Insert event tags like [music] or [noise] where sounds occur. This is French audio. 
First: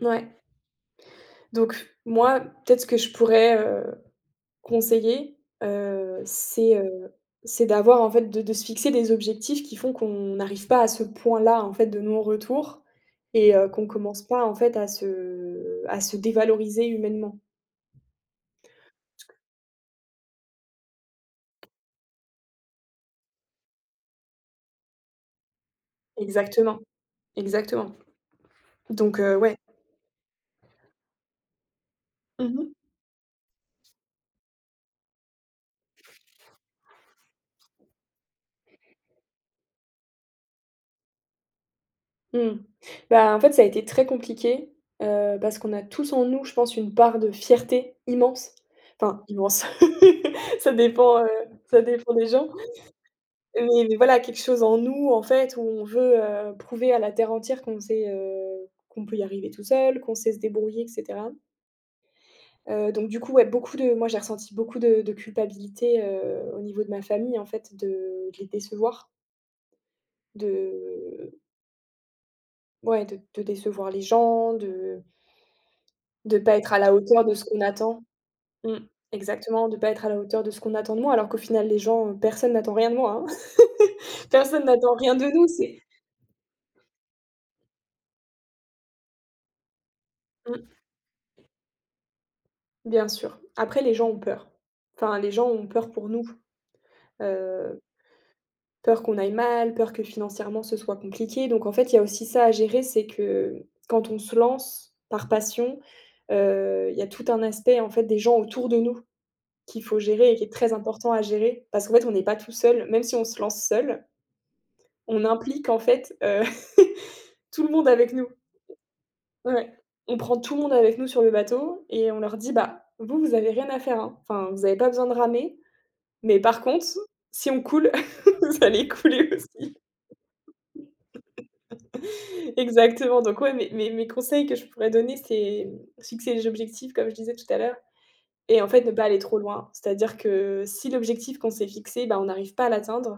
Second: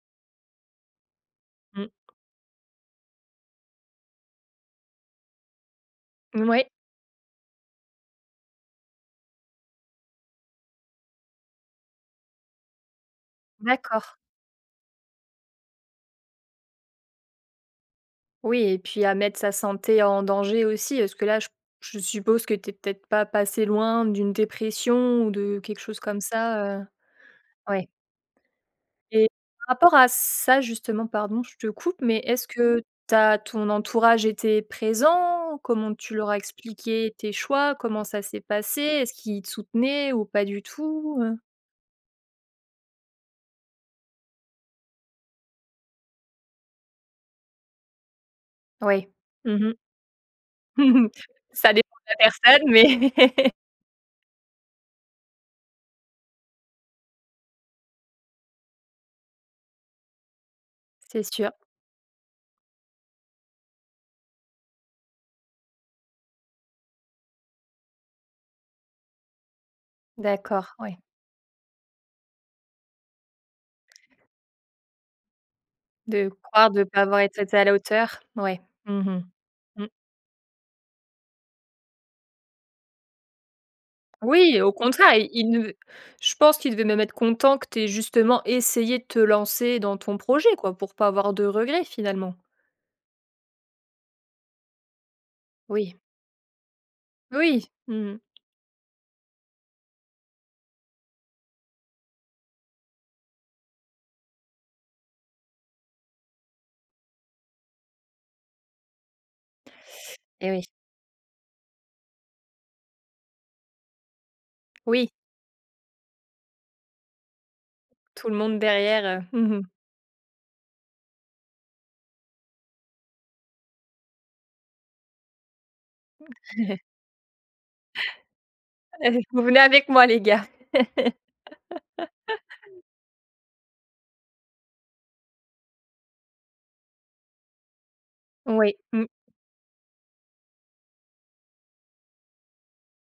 Mouais. Mmh. Donc moi, peut-être ce que je pourrais, heu, conseiller, heu, Mouais. c'est, heu, c'est d'avoir, en fait, de de se fixer des objectifs qui font qu'on n'arrive pas à ce point-là, en fait, de non-retour et heu, qu'on D'accord. commence pas, en fait, à se à se dévaloriser humainement. Oui, et puis à mettre sa santé en danger, aussi. Est-ce que là, je je suppose que tu es peut-être pas passée loin d'une dépression, ou de quelque chose comme ça, Exactement, heu ouais. exactement donc Et heu, ouais rapport à ça, justement, pardon, je te coupe, mais Mmh est-ce mh. que tu as ton entourage était présent? Comment tu leur as expliqué tes choix? Comment ça s'est passé? Est-ce qu'ils soutenaient, ou pas du tout, heu Mmh. Bah, en fait, ça a été très compliqué, heu, parce qu'on a tous en nous, je pense, une part de fierté immense. Ouais. Enfin immense, Mmh mh. [chuckles] ça Mmh mh. dépend, heu, Ça ça dépend de dépend des la gens personne, mais [chuckles] mais voilà, quelque chose en nous, en fait, où on veut, heu, prouver à la terre entière qu'on sait, heu, qu'on peut y arriver tout seul, qu'on sait se débrouiller et C'est cetera. sûr. Heu, donc du coup, ouais, beaucoup de moi j'ai ressenti beaucoup de de culpabilité, heu, au niveau de ma famille, en fait, de de les décevoir. D'accord, ouais. De Ouais, de de décevoir les gens, de De de pas croire être à de la pas avoir hauteur de ce était qu'on à la attend. hauteur, ouais. Mmh. Mmh mh. Exactement, de Mmh. pas être à la hauteur de ce qu'on attend de moi, alors qu'au final, les gens, personne n'attend rien de moi, hein. [chuckles] Oui, et Personne au n'attend rien contraire, de ils nous, ils ne c'est je pense qu'ils devaient même être contents que tu aies justement essayé de te lancer dans ton projet Mmh. quoi, pour pas avoir de regrets, finalement. Bien sûr. Après les gens ont peur. Enfin, les gens ont peur Oui. pour nous. Oui. Heu Mmh mh. peur qu'on aille mal, peur que financièrement, ce soit compliqué, donc en fait, il y a aussi ça à gérer. C'est que quand on se lance, par passion, heu, il y a tout un aspect, en fait, des gens autour de nous, qu'il faut gérer et qui Eh est oui. très important à gérer, parce qu'en fait, on n'est pas tout seul, même si on se lance seul Oui. on implique en fait, heu, [chuckles] tout le monde avec nous. Tout le monde derrière, heu, mmh mh. Ouais, on prend tout le monde avec nous sur le bateau et on leur dit: «Bah, vous, vous avez rien à faire hein, enfin, vous avez pas besoin de ramer, mais par [chuckles] contre si on coule, [chuckles] vous allez Allez, couler vous venez aussi.» avec moi les gars. [chuckles] [chuckles] Exactement, donc ouais, mes mes mes conseils que je pourrais donner, c'est fixer les objectifs, comme je disais tout à l'heure, et en Oui. fait, ne pas Mmh. aller trop loin. C'est-à-dire que si l'objectif qu'on s'est fixé, ben, on n'arrive pas à l'atteindre